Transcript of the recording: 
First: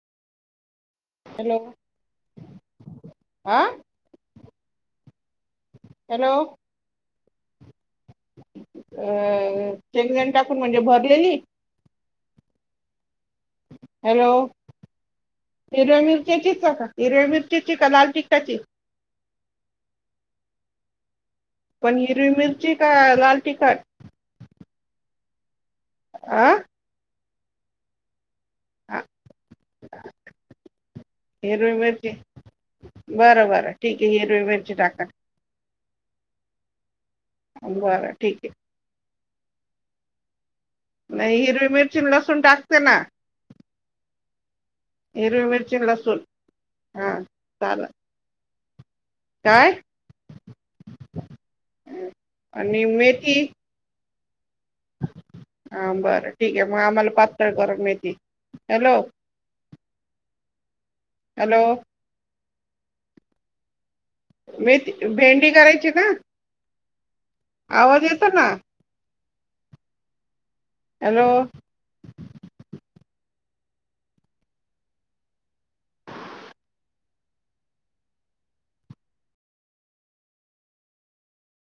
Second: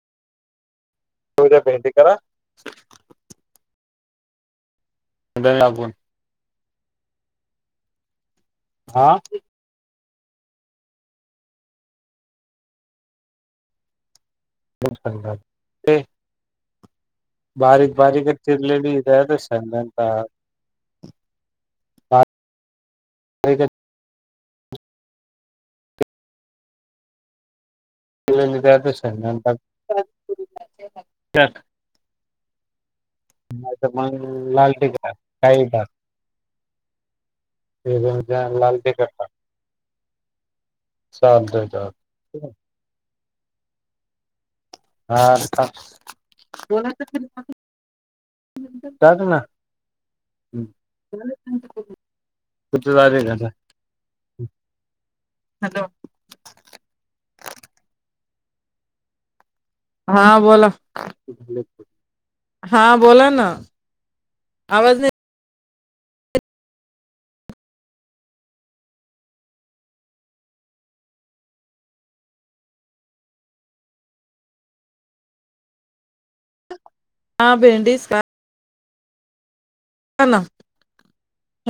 Hello [inaudible] हा वेळ लागेल. हॅलो अ. चेकजण टाकून म्हणजे भरलेली. हॅलो! शेंगदाणे ते हिरव्या मिरच्या घेता का? हिरव्या मिरचीची का बारीक लाल बारीक तिखटाची चिरल्याली [inaudible] पण हिरवी मिरची का लाल बारीक तिखट आं [inaudible] त्यापेक्षा टाक [inaudible] हिरवी मिरची बरं बरं नाही तर ठीक आहे मग हिरवी मिरची लालट तिखट टाका टाक काहीही टाक बरं ठीक [inaudible] लाल तिखट टाक. नाही चालतंय हिरवी मिरची लसूण चालतंय टाकते ना हा हिरवी टाक मिरची आणि लसूण [inaudible] हां चालेल जात ना काय कुठ आणि झा [unintelligible] मेथी घता हा बरं ठीक आहे मग आम्हाला पातळ करत मिळतील हॅलो हा बोला हॅलो हा बोला ना म आवाज नाही भेंडी करायची ची ना आवाज येतो ना हॅलो आ भेंडीस का ह ना